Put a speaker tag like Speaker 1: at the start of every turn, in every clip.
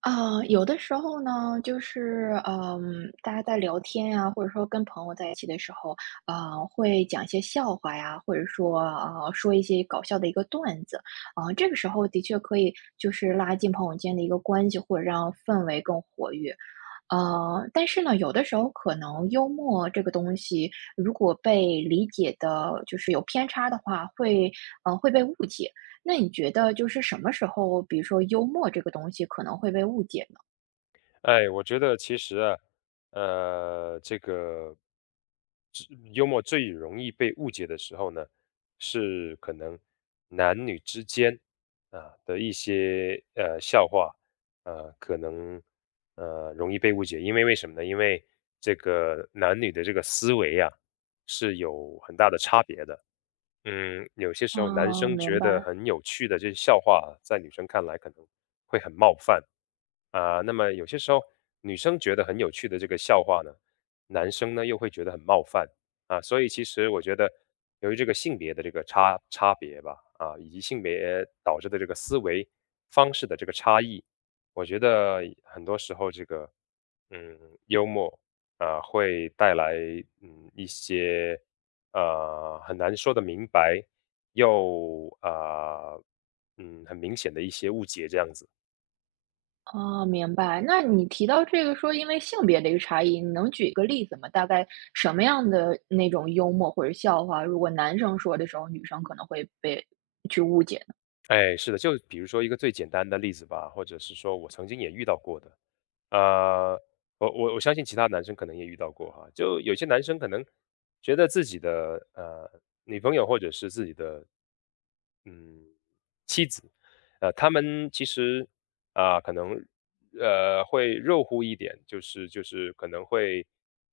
Speaker 1: 有的时候呢，就是，大家在聊天呀，或者说跟朋友在一起的时候，会讲一些笑话呀，或者说，说一些搞笑的一个段子，这个时候的确可以就是拉近朋友间的一个关系，或者让氛围更活跃。但是呢，有的时候可能幽默这个东西，如果被理解的，就是有偏差的话，会被误解。那你觉得就是什么时候，比如说幽默这个东西可能会被误解呢？
Speaker 2: 哎，我觉得其实啊，这个最幽默最容易被误解的时候呢，是可能男女之间啊的一些笑话，可能容易被误解，因为为什么呢？因为这个男女的这个思维啊是有很大的差别的。嗯，有些时候男
Speaker 1: 啊，
Speaker 2: 生
Speaker 1: 明
Speaker 2: 觉
Speaker 1: 白。
Speaker 2: 得很有趣的这些笑话啊在女生看来可能会很冒犯啊。那么有些时候女生觉得很有趣的这个笑话呢，男生呢又会觉得很冒犯啊。所以其实我觉得，由于这个性别的这个差别吧，啊，以及性别导致的这个思维方式的这个差异，我觉得很多时候这个嗯幽默啊会带来一些。很难说得明白，又很明显的一些误解这样子。
Speaker 1: 啊，明白。那你提到这个说因为性别的一个差异，你能举一个例子吗？大概什么样的那种幽默或者笑话，如果男生说的时候，女生可能会被去误解呢？
Speaker 2: 哎，是的，就比如说一个最简单的例子吧，或者是说我曾经也遇到过的，呃，我相信其他男生可能也遇到过哈，就有些男生可能觉得自己的女朋友或者是自己的嗯他们其实啊、可能会肉乎一点，就是可能会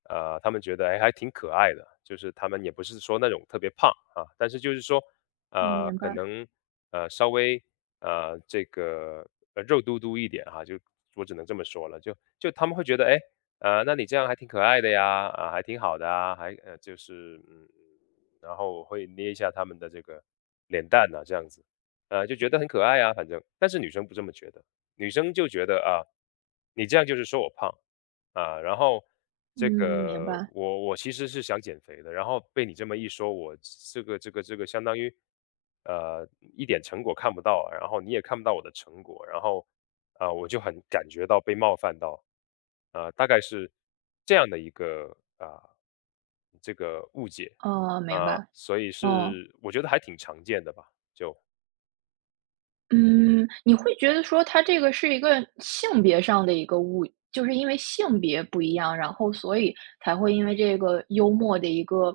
Speaker 2: 他们觉得哎还挺可爱的，就是他们也不是说那种特别胖啊，但是就是说
Speaker 1: 嗯，明
Speaker 2: 可
Speaker 1: 白。
Speaker 2: 能稍微这个肉嘟嘟一点哈、就我只能这么说了，就他们会觉得哎那你这样还挺可爱的呀，啊还挺好的啊，还就是然后我会捏一下他们的这个脸蛋呐、这样子。就觉得很可爱啊，反正。但是女生不这么觉得，女生就觉得啊，你这样就是说我胖啊，然后
Speaker 1: 嗯，
Speaker 2: 这
Speaker 1: 明
Speaker 2: 个
Speaker 1: 白。
Speaker 2: 我其实是想减肥的，然后被你这么一说，我这个相当于呃一点成果看不到，然后你也看不到我的成果，然后啊、我就很感觉到被冒犯到，啊、大概是这样的一个啊、这个误解
Speaker 1: 哦，明
Speaker 2: 啊、
Speaker 1: 白。
Speaker 2: 所以
Speaker 1: 哦。
Speaker 2: 是我觉得还挺常见的吧，就。
Speaker 1: 嗯，你会觉得说它这个是一个性别上的一个误就是因为性别不一样，然后所以才会因为这个幽默的一个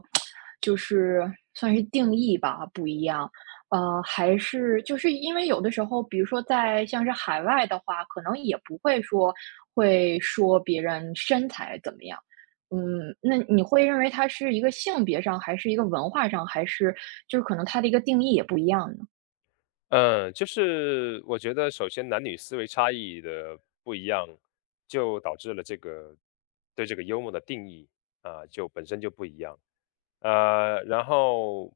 Speaker 1: 就是算是定义吧，不一样。还是就是因为有的时候，比如说在像是海外的话，可能也不会说会说别人身材怎么样。那你会认为它是一个性别上，还是一个文化上，还是就是可能它的一个定义也不一样呢？
Speaker 2: 嗯，就是我觉得首先男女思维差异的不一样，就导致了这个对这个幽默的定义啊，就本身就不一样。然后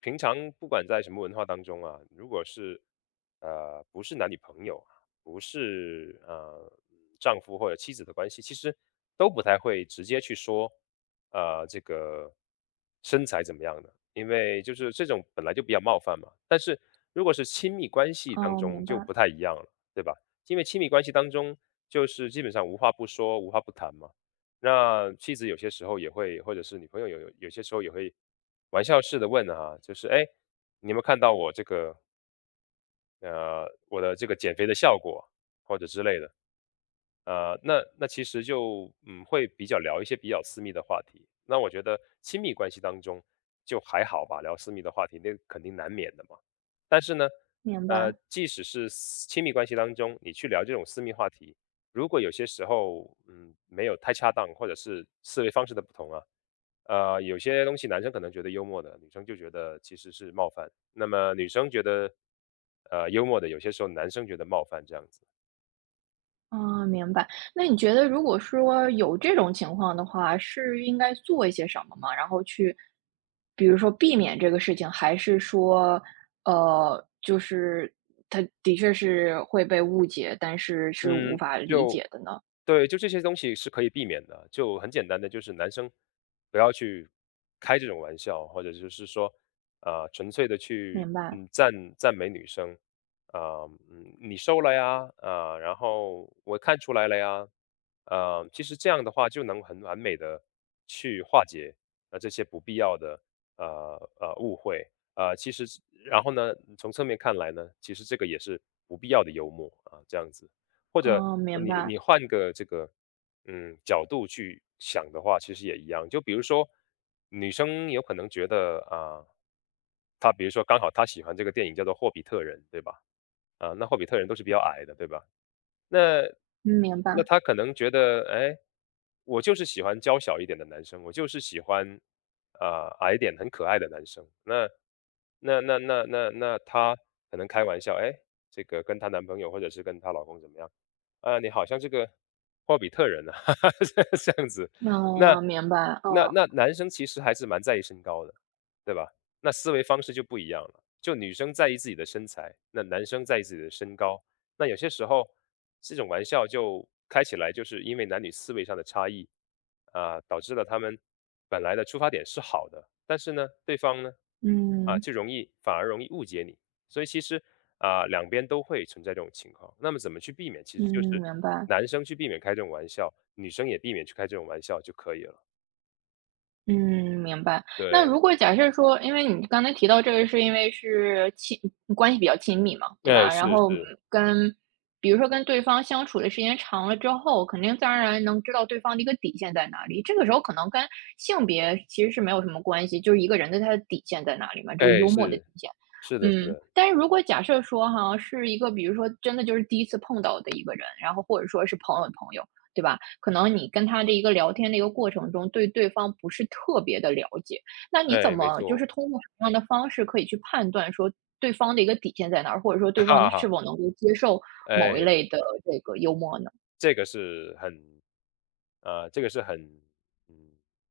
Speaker 2: 平常不管在什么文化当中啊，如果是不是男女朋友啊不是丈夫或者妻子的关系，其实都不太会直接去说这个身材怎么样的。因为就是这种本来就比较冒犯嘛。但是如果是亲密关系当
Speaker 1: 哦，明
Speaker 2: 中就
Speaker 1: 白。
Speaker 2: 不太一样了，对吧？因为亲密关系当中就是基本上无话不说、无话不谈嘛。那妻子有些时候也会，或者是女朋友有些时候也会玩笑式的问啊，就是哎，你有没有看到我这个我的这个减肥的效果或者之类的？那其实就会比较聊一些比较私密的话题。那我觉得亲密关系当中就还好吧，聊私密的话题那肯定难免的嘛。但是呢，
Speaker 1: 明白。
Speaker 2: 即使是亲密关系当中，你去聊这种私密话题，如果有些时候没有太恰当，或者是思维方式的不同啊，有些东西男生可能觉得幽默的，女生就觉得其实是冒犯。那么女生觉得幽默的，有些时候男生觉得冒犯这样子。
Speaker 1: 啊，明白。那你觉得如果说有这种情况的话，是应该做一些什么吗？然后去，比如说避免这个事情，还是说，就是他的确是会被误解，但是是无
Speaker 2: 嗯，
Speaker 1: 法理
Speaker 2: 就
Speaker 1: 解的呢？
Speaker 2: 对，就这些东西是可以避免的。就很简单的，就是男生不要去开这种玩笑，或者就是说，啊、纯粹的去
Speaker 1: 明白。
Speaker 2: 赞美女生，啊、你瘦了呀，啊、然后我看出来了呀，其实这样的话就能很完美的去化解这些不必要的误会，其实然后呢，从侧面看来呢，其实这个也是不必要的幽默啊，这样子。或者
Speaker 1: 嗯，明
Speaker 2: 你
Speaker 1: 白。
Speaker 2: 你换个这个角度去想的话，其实也一样。就比如说，女生有可能觉得啊，她比如说刚好她喜欢这个电影叫做《霍比特人》，对吧？啊，那霍比特人都是比较矮的，对吧？那
Speaker 1: 嗯明
Speaker 2: 那
Speaker 1: 白。
Speaker 2: 她可能觉得，哎，我就是喜欢娇小一点的男生，我就是喜欢啊、矮一点很可爱的男生。那她可能开玩笑，哎，这个跟她男朋友或者是跟她老公怎么样？啊，你好像这个霍比特人呢啊，这样子。那
Speaker 1: 嗯，明白。
Speaker 2: 那
Speaker 1: 嗯
Speaker 2: 那男生其实还是蛮在意身高的，对吧？那思维方式就不一样了。就女生在意自己的身材，那男生在意自己的身高。那有些时候这种玩笑就开起来，就是因为男女思维上的差异啊，导致了他们本来的出发点是好的，但是呢，对方呢啊
Speaker 1: 嗯。
Speaker 2: 就反而容易误解你。所以其实啊，两边都会存在这种情况。那么怎么去避免？其实
Speaker 1: 嗯，
Speaker 2: 就是
Speaker 1: 明白。
Speaker 2: 男生去避免开这种玩笑，女生也避免去开这种玩笑就可以了。
Speaker 1: 嗯，明白。那
Speaker 2: 对，
Speaker 1: 如果假设说，因为你刚才提到这个是因为是亲关系比较亲密嘛，对
Speaker 2: 哎，
Speaker 1: 吧？然
Speaker 2: 是
Speaker 1: 后，
Speaker 2: 是，
Speaker 1: 跟比如说跟对方相处的时间长了之后，肯定自然而然能知道对方的一个底线在哪里。这个时候可能跟性别其实是没有什么关系，就是一个人的他的底线在哪里嘛，这个
Speaker 2: 哎，
Speaker 1: 幽默的底
Speaker 2: 是，
Speaker 1: 线。
Speaker 2: 是的，是的，
Speaker 1: 但是如果假设说哈，是一个比如说真的就是第一次碰到的一个人，然后或者说是朋友的朋友。对吧？可能你跟他的一个聊天的一个过程中，对方不是特别的了解，那你怎
Speaker 2: 哎，没
Speaker 1: 么就是
Speaker 2: 错，
Speaker 1: 通过什么样的方式可以去判断说对方的一个底线在哪儿，或者说 对方的
Speaker 2: 哈
Speaker 1: 是
Speaker 2: 哈，
Speaker 1: 否能够接受某一
Speaker 2: 哎。
Speaker 1: 类的这个幽默呢？
Speaker 2: 这个是很，这个是很，嗯，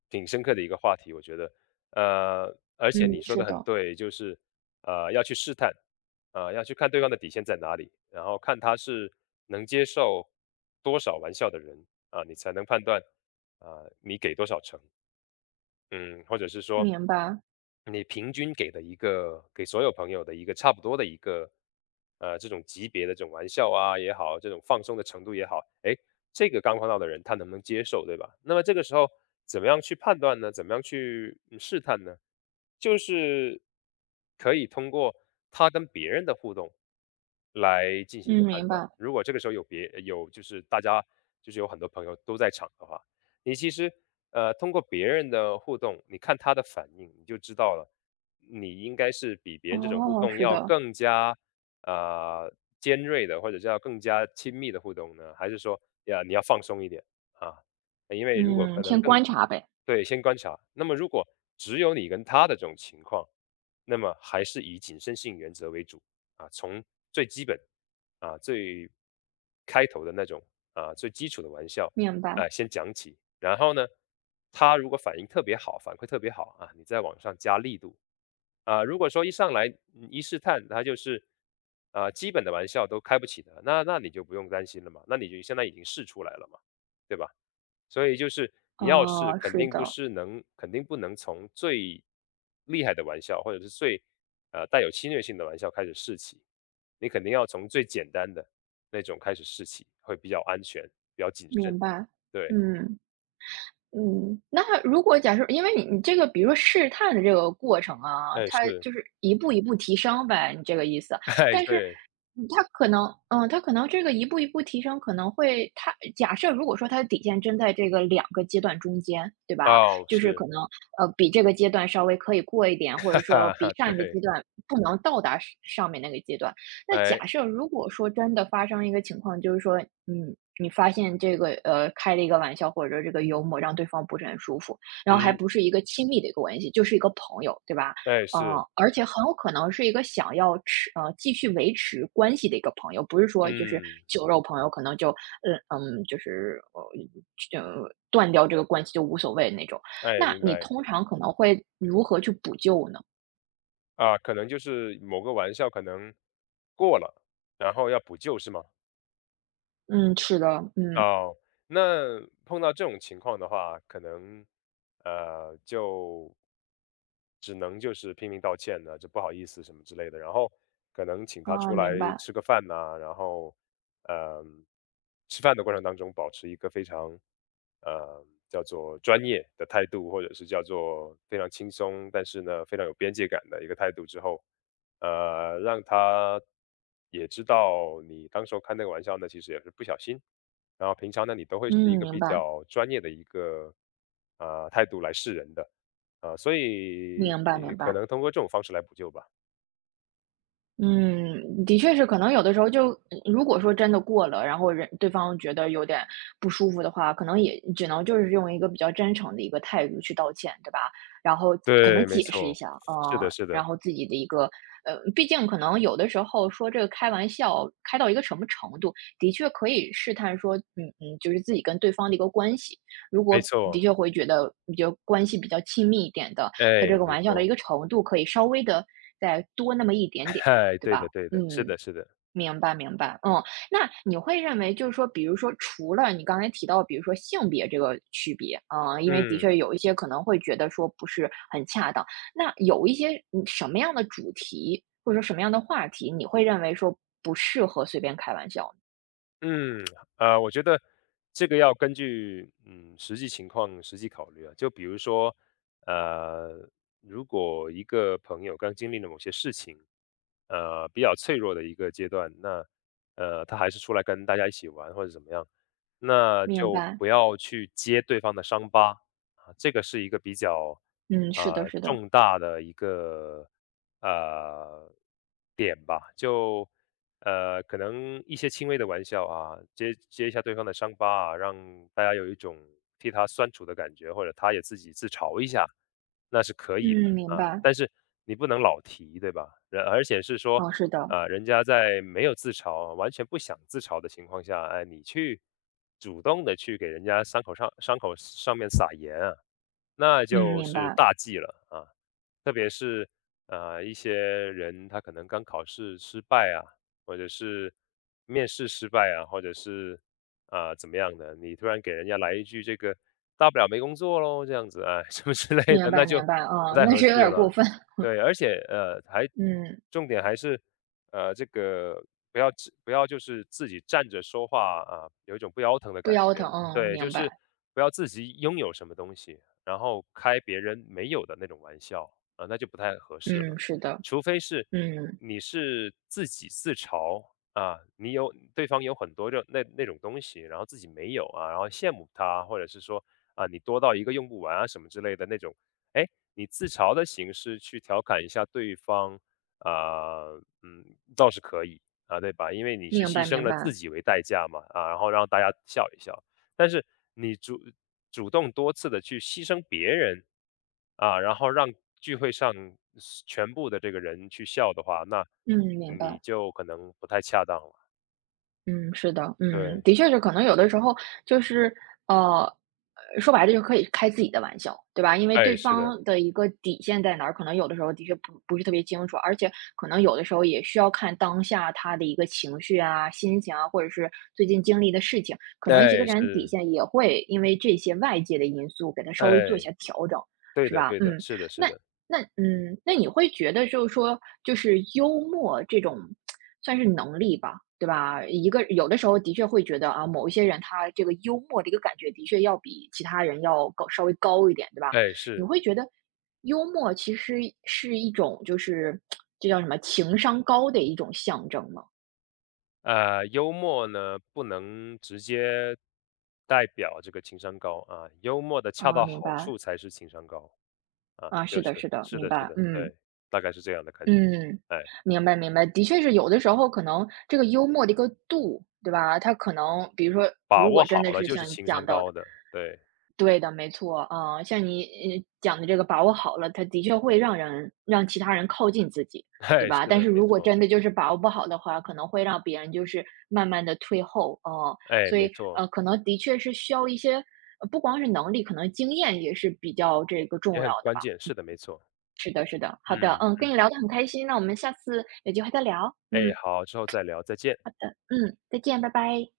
Speaker 2: 挺深刻的一个话题，我觉得。而且
Speaker 1: 嗯，
Speaker 2: 你说
Speaker 1: 是
Speaker 2: 的很
Speaker 1: 的。
Speaker 2: 对，就是，要去试探，啊，要去看对方的底线在哪里，然后看他是能接受多少玩笑的人，啊，你才能判断，啊，你给多少成。嗯，或者是说
Speaker 1: 明白。
Speaker 2: 你平均给的一个给所有朋友的一个差不多的一个，这种级别的这种玩笑啊也好，这种放松的程度也好，哎，这个刚碰到的人他能不能接受，对吧？那么这个时候怎么样去判断呢？怎么样去试探呢？就是可以通过他跟别人的互动来进行一
Speaker 1: 嗯，
Speaker 2: 个判
Speaker 1: 明
Speaker 2: 断。
Speaker 1: 白。
Speaker 2: 如果这个时候有别有就是大家就是有很多朋友都在场的话，你其实通过别人的互动，你看他的反应，你就知道了，你应该是比别人这种互
Speaker 1: 哦，
Speaker 2: 动
Speaker 1: 是
Speaker 2: 要
Speaker 1: 的。
Speaker 2: 更加啊，尖锐的，或者叫更加亲密的互动呢，还是说呀你要放松一点啊？因为如果
Speaker 1: 嗯，
Speaker 2: 可能
Speaker 1: 先
Speaker 2: 更
Speaker 1: 观察呗。
Speaker 2: 对，先观察。那么如果只有你跟他的这种情况，那么还是以谨慎性原则为主啊，从最基本啊最开头的那种啊最基础的玩笑
Speaker 1: 明白。
Speaker 2: 先讲起，然后呢，他如果反应特别好，反馈特别好啊，你再往上加力度。啊，如果说一上来一试探，他就是啊基本的玩笑都开不起的，那你就不用担心了嘛，那你就现在已经试出来了嘛，对吧？所以就是你要试，
Speaker 1: 哦，
Speaker 2: 肯
Speaker 1: 是
Speaker 2: 定不
Speaker 1: 的。
Speaker 2: 是能，肯定不能从最厉害的玩笑或者是最带有侵略性的玩笑开始试起，你肯定要从最简单的那种开始试起，会比较安全，比较谨慎，
Speaker 1: 明白。
Speaker 2: 对。
Speaker 1: 嗯。嗯，那如果假设因为你这个比如说试探的这个过程啊，
Speaker 2: 哎，
Speaker 1: 它
Speaker 2: 是，
Speaker 1: 就是 一步一步提升呗，你这个意思。
Speaker 2: 哎，
Speaker 1: 但是
Speaker 2: 对，
Speaker 1: 它可能，这个一步一步提升可能会它假设如果说它的底线真在这个两个阶段中间，对吧？
Speaker 2: 哦，
Speaker 1: 就是可
Speaker 2: 是，
Speaker 1: 能，比这个阶段稍微可以过一点，或
Speaker 2: 哈
Speaker 1: 者说
Speaker 2: 哈，
Speaker 1: 比
Speaker 2: 哈
Speaker 1: 上一个阶
Speaker 2: 对，
Speaker 1: 段不能到达上上面那个阶段。那
Speaker 2: 哎，
Speaker 1: 假设如果说真的发生一个情况，就是说，你发现这个开了一个玩笑，或者这个幽默让对方不是很舒服，然后还
Speaker 2: 嗯，
Speaker 1: 不是一个亲密的一个关系，就是一个朋友，对吧？
Speaker 2: 哎，
Speaker 1: 呃，
Speaker 2: 是，
Speaker 1: 而且很有可能是一个想要继续维持关系的一个朋友，不是说就是
Speaker 2: 嗯，
Speaker 1: 酒肉朋友，可能就就是就断掉这个关系就无所谓那种。
Speaker 2: 哎，
Speaker 1: 那
Speaker 2: 明
Speaker 1: 你
Speaker 2: 白，
Speaker 1: 通常可能会如何去补救呢？
Speaker 2: 啊，可能就是某个玩笑可能过了，然后要补救是吗？
Speaker 1: 嗯，是的。嗯
Speaker 2: 哦，那碰到这种情况的话，可能，就只能就是拼命道歉呢，就不好意思什么之类的，然后可能请他
Speaker 1: 啊，
Speaker 2: 出来
Speaker 1: 明白。
Speaker 2: 吃个饭呐，然后，嗯呃吃饭的过程当中保持一个非常，呃，叫做专业的态度，或者是叫做非常轻松，但是呢非常有边界感的一个态度之后，让他也知道你当时候开那个玩笑呢，其实也是不小心。然后平常呢，你都会是一
Speaker 1: 嗯，
Speaker 2: 个
Speaker 1: 明
Speaker 2: 比
Speaker 1: 白。
Speaker 2: 较专业的一个啊、态度来示人的啊、所以
Speaker 1: 明白明
Speaker 2: 可
Speaker 1: 白。
Speaker 2: 能通过这种方式来补救吧。
Speaker 1: 嗯，的确是，可能有的时候就如果说真的过了，然后对方觉得有点不舒服的话，可能也只能就是用一个比较真诚的一个态度去道歉，对吧？然后可能
Speaker 2: 对，没
Speaker 1: 解释一
Speaker 2: 错，
Speaker 1: 下，
Speaker 2: 是
Speaker 1: 嗯，
Speaker 2: 的，是
Speaker 1: 然
Speaker 2: 的，
Speaker 1: 后自己的一个，毕竟可能有的时候说这个开玩笑开到一个什么程度，的确可以试探说，嗯嗯，就是自己跟对方的一个关系，如
Speaker 2: 没
Speaker 1: 果的
Speaker 2: 错，
Speaker 1: 确会觉得比较关系比较亲密一点的，他这
Speaker 2: 哎，
Speaker 1: 个
Speaker 2: 没
Speaker 1: 玩笑的一
Speaker 2: 错，
Speaker 1: 个程度可以稍微的再多那么一点 点。
Speaker 2: 嗨，
Speaker 1: 对
Speaker 2: 对
Speaker 1: 吧？
Speaker 2: 的，对的，是
Speaker 1: 嗯，
Speaker 2: 的，是的，
Speaker 1: 明白明白。嗯。那你会认为就是说，比如说除了你刚才提到，比如说性别这个区别，嗯，因为的
Speaker 2: 嗯。
Speaker 1: 确有一些可能会觉得说不是很恰当，那有一些什么样的主题，或者说什么样的话题，你会认为说不适合随便开玩笑呢？
Speaker 2: 嗯，我觉得这个要根据嗯实际情况实际考虑啊。就比如说，呃，如果一个朋友刚经历了某些事情，比较脆弱的一个阶段，那他还是出来跟大家一起玩或者怎么样，那
Speaker 1: 明
Speaker 2: 就
Speaker 1: 白。
Speaker 2: 不要去揭对方的伤疤啊。这个是一个比较
Speaker 1: 嗯，是的，
Speaker 2: 啊、
Speaker 1: 是的。
Speaker 2: 重大的一个呃点吧，就。可能一些轻微的玩笑啊，揭揭一下对方的伤疤啊，让大家有一种替他酸楚的感觉，或者他也自己自嘲一下，那是可以
Speaker 1: 嗯，
Speaker 2: 的
Speaker 1: 明
Speaker 2: 啊。
Speaker 1: 白。
Speaker 2: 但是你不能老提，对吧？人而且是说，
Speaker 1: 哦，是的。
Speaker 2: 啊、人家在没有自嘲、完全不想自嘲的情况下，哎，你去主动的去给人家伤口上面撒盐啊，那
Speaker 1: 嗯，
Speaker 2: 就
Speaker 1: 明
Speaker 2: 是
Speaker 1: 白。
Speaker 2: 大忌了啊。特别是啊一些人他可能刚考试失败啊，或者是面试失败啊，或者是啊、怎么样的，你突然给人家来一句这个大不了没工作喽这样子啊、哎、什么之类
Speaker 1: 明
Speaker 2: 的，那
Speaker 1: 白。
Speaker 2: 就
Speaker 1: 明白。
Speaker 2: 不
Speaker 1: 啊，
Speaker 2: 太
Speaker 1: 那
Speaker 2: 合
Speaker 1: 是
Speaker 2: 适
Speaker 1: 有点儿过
Speaker 2: 了。
Speaker 1: 分。
Speaker 2: 对，而且还
Speaker 1: 嗯。
Speaker 2: 重点还是这个。不要就是自己站着说话啊，有一种不腰疼的
Speaker 1: 不
Speaker 2: 感
Speaker 1: 腰疼。
Speaker 2: 觉。
Speaker 1: 嗯，
Speaker 2: 对，就
Speaker 1: 明
Speaker 2: 是
Speaker 1: 白。
Speaker 2: 不要自己拥有什么东西，然后开别人没有的那种玩笑，啊，那就不太合适
Speaker 1: 嗯，
Speaker 2: 了。
Speaker 1: 是的。
Speaker 2: 除非是
Speaker 1: 嗯，
Speaker 2: 你是自己自嘲啊，你有对方有很多那种东西，然后自己没有啊，然后羡慕他，或者是说啊你多到一个用不完啊什么之类的那种，哎，你自嘲的形式去调侃一下对方，啊、嗯，倒是可以啊，对吧？因为你是
Speaker 1: 明白。
Speaker 2: 牺
Speaker 1: 明
Speaker 2: 牲了自
Speaker 1: 白。
Speaker 2: 己为代价嘛，啊，然后让大家笑一笑。但是你主动多次的去牺牲别人，啊，然后让聚会上是全部的这个人去笑的话，那
Speaker 1: 嗯，明
Speaker 2: 你
Speaker 1: 白。
Speaker 2: 就可能不太恰当了。
Speaker 1: 嗯，是的，嗯，
Speaker 2: 对，
Speaker 1: 的确是，可能有的时候就是，呃，说白了就可以开自己的玩笑，对吧？因为对
Speaker 2: 哎，是的，
Speaker 1: 方的一个底线在哪儿，可能有的时候的确不是特别清楚，而且可能有的时候也需要看当下他的一个情绪啊、心情啊，或者是最近经历的事情，可能一个
Speaker 2: 哎，
Speaker 1: 人底
Speaker 2: 是，
Speaker 1: 线也会因为这些外界的因素给他稍微做一
Speaker 2: 哎，
Speaker 1: 下调整，
Speaker 2: 对
Speaker 1: 是
Speaker 2: 的
Speaker 1: 吧？
Speaker 2: 对的，
Speaker 1: 嗯。
Speaker 2: 是的是
Speaker 1: 那
Speaker 2: 的，
Speaker 1: 那你会觉得就是说，就是幽默这种算是能力吧，对吧？一个有的时候的确会觉得啊，某一些人他这个幽默的一个感觉的确要比其他人要高，稍微高一点，对吧？
Speaker 2: 哎，
Speaker 1: 你
Speaker 2: 是。
Speaker 1: 会觉得幽默其实是一种就是这叫什么情商高的一种象征吗？
Speaker 2: 幽默呢，不能直接代表这个情商高啊，幽默的恰
Speaker 1: 啊，
Speaker 2: 到
Speaker 1: 明
Speaker 2: 好
Speaker 1: 白。
Speaker 2: 处才是情商高，啊，
Speaker 1: 啊，是
Speaker 2: 就
Speaker 1: 的，
Speaker 2: 是，
Speaker 1: 是的。
Speaker 2: 是
Speaker 1: 明
Speaker 2: 的是
Speaker 1: 白。
Speaker 2: 的，
Speaker 1: 嗯。
Speaker 2: 对，大概是这样的看
Speaker 1: 嗯，
Speaker 2: 哎。
Speaker 1: 明白明白，的确是有的时候可能这个幽默的一个度，对吧？它可能比如说，
Speaker 2: 把
Speaker 1: 如果
Speaker 2: 握好
Speaker 1: 真的
Speaker 2: 了
Speaker 1: 是
Speaker 2: 就是
Speaker 1: 像你
Speaker 2: 情商
Speaker 1: 讲到的，
Speaker 2: 高的，对，
Speaker 1: 对的，没错，啊，像你讲的这个把握好了，它的确会让人让其他人靠近自己，对
Speaker 2: 哎，
Speaker 1: 吧？
Speaker 2: 是
Speaker 1: 但
Speaker 2: 的，
Speaker 1: 是
Speaker 2: 没
Speaker 1: 如果
Speaker 2: 错，
Speaker 1: 真的就是把握不好的话，可能会让别人就是慢慢的退后，哦、
Speaker 2: 哎，
Speaker 1: 所
Speaker 2: 没
Speaker 1: 以
Speaker 2: 错，
Speaker 1: 可能的确是需要一些，不光是能力，可能经验也是比较这个重要
Speaker 2: 也很
Speaker 1: 的
Speaker 2: 关
Speaker 1: 吧。
Speaker 2: 键，是的，没错，
Speaker 1: 是的，是的，好的，
Speaker 2: 嗯，
Speaker 1: 嗯，跟你聊得很开心，那我们下次有机会再聊。
Speaker 2: 哎，
Speaker 1: 嗯
Speaker 2: 好，之后再聊，再见。
Speaker 1: 嗯，再见，拜拜。